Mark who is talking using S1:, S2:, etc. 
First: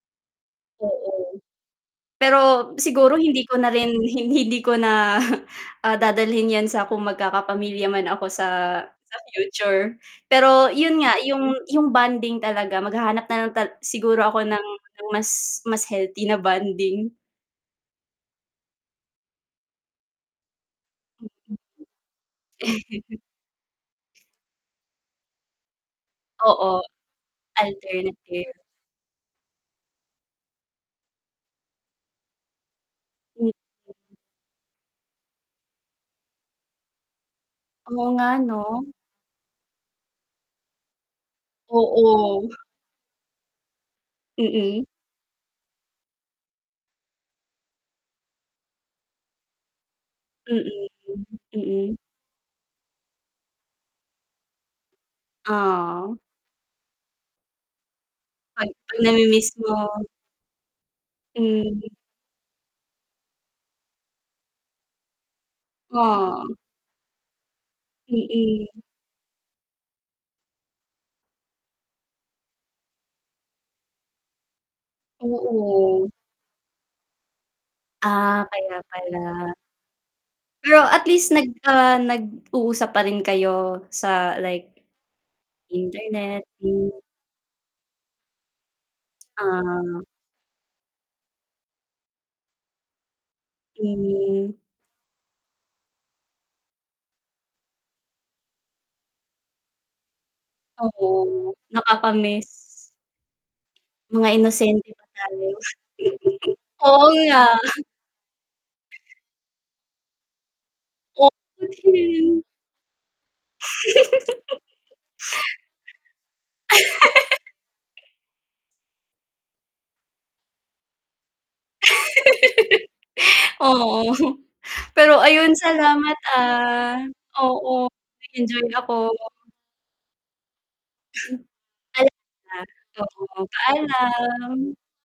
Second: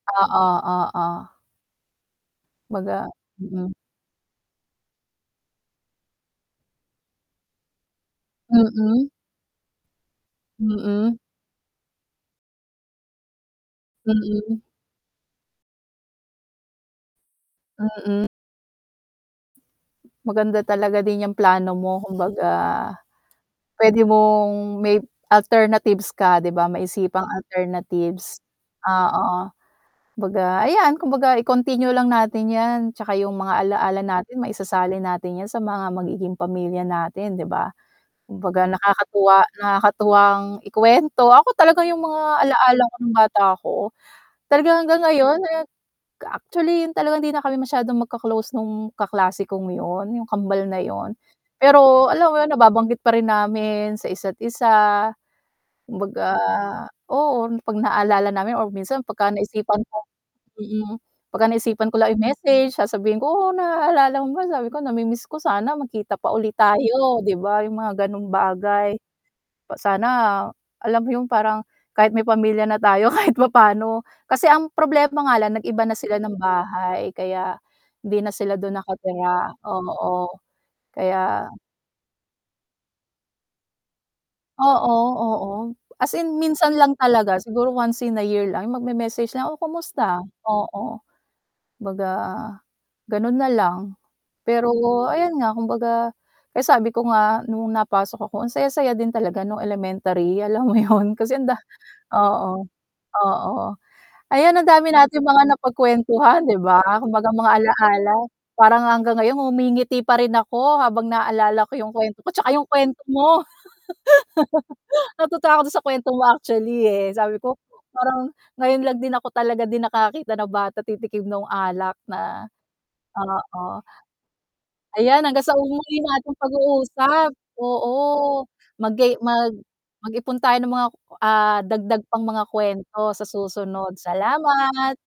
S1: Oo, oo.
S2: Mm. Pero,
S1: Baga
S2: siguro hindi ko na
S1: mm.
S2: rin hin hindi ko na, ah, dadalhin yan sa kung magkakapamilya man ako sa
S1: Mm.
S2: sa future. Pero yun nga,
S1: Mm.
S2: yung yung bonding talaga maghahanap na lang tal siguro ako
S1: Mm.
S2: ng mas mas healthy na bonding.
S1: Mm. Maganda talaga din yung plano mo
S2: [unintelligible]
S1: kumbaga, pwede mong may alternatives ka 'di ba
S2: Oo,
S1: maisipang alternatives.
S2: alternative.
S1: Ah, oo. Kumbaga ayan, kumbaga i-continue lang natin yan, tsaka yung
S2: Mm.
S1: mga ala-ala natin maisasalin natin yan sa mga magiging pamilya natin 'di ba?
S2: Oo nga 'no?
S1: Kumbaga nakakatuwa nakakatuwang ikuwento, ako talaga yung mga
S2: Oo.
S1: alaala ko nung bata ako, talaga
S2: Mm.
S1: hanggang ngayon eh, actually talagang hindi na kami masyadong magka-close nung kaklase kong yun, yung kambal na
S2: Mm,
S1: yun.
S2: mm.
S1: Pero alam mo yun nababanggit pa rin namin sa isa't isa.
S2: Ah.
S1: Kumbaga, oo 'pag naalala namin or
S2: 'Pag 'pag
S1: minsan pagka
S2: namimiss
S1: naisipan ko
S2: mo.
S1: mm. Pagka naisipan
S2: Hmm.
S1: ko lang yung i-message sasabihin ko, "Oh, naalala mo ba," sabi ko, "namimiss ko. Sana magkita pa ulit
S2: Aw.
S1: tayo," 'di ba yung mga ganong
S2: Mm.
S1: bagay. Pa sana, alam mo yung parang kahit may pamilya na tayo kahit papano, kasi ang problema nga lang nag-iba na
S2: Oo.
S1: sila ng bahay kaya, hindi na
S2: Ah,
S1: sila dun
S2: kaya
S1: nakatira,
S2: pala.
S1: oo
S2: Pero at least nag
S1: kaya
S2: ah, nag-uusap pa rin kayo, sa like
S1: Oo, oo. As in
S2: internet,
S1: minsan
S2: mm.
S1: lang talaga, siguro once in a year lang, yung mag-me-message lang, "Oh,
S2: Ah.
S1: kumusta?" oo, kumbaga, ganun na lang.
S2: Mm.
S1: Pero, ayan nga kumbaga, kaya sabi ko nga nung napasok ako, ang saya-saya din talaga nung elementary, alam mo yun, kasi ang
S2: Oo,
S1: da
S2: nakaka-miss.
S1: oo, oo.
S2: Mga
S1: Ayan, ang
S2: inosente
S1: dami
S2: pa
S1: nating mga
S2: tayo.
S1: napagkwentuhan 'di ba?
S2: Oo
S1: Kumbaga mga
S2: nga.
S1: alaala, parang hanggang ngayon ngumingiti pa rin ako habang
S2: O
S1: naalala
S2: ako
S1: ko yung kwento ko,
S2: din.
S1: tsaka yung kwento mo. Natutuwa ako dun sa kwento mo actually, eh, sabi ko, parang ngayon lang din ako talaga din nakakakita ng bata titikim nung alak na oo.
S2: Oo, pero
S1: Ayan, hanggang
S2: ayun
S1: sa muli
S2: salamat,
S1: nating
S2: ah.
S1: pag-uusap,
S2: Oo,
S1: oo.
S2: nag-enjoy ako.
S1: Magay mag mag-ipon tayo ng mga ah, dagdag
S2: Alam
S1: pang mga
S2: na.
S1: kwento sa
S2: Oo,
S1: susunod.
S2: paalam.
S1: Salamat.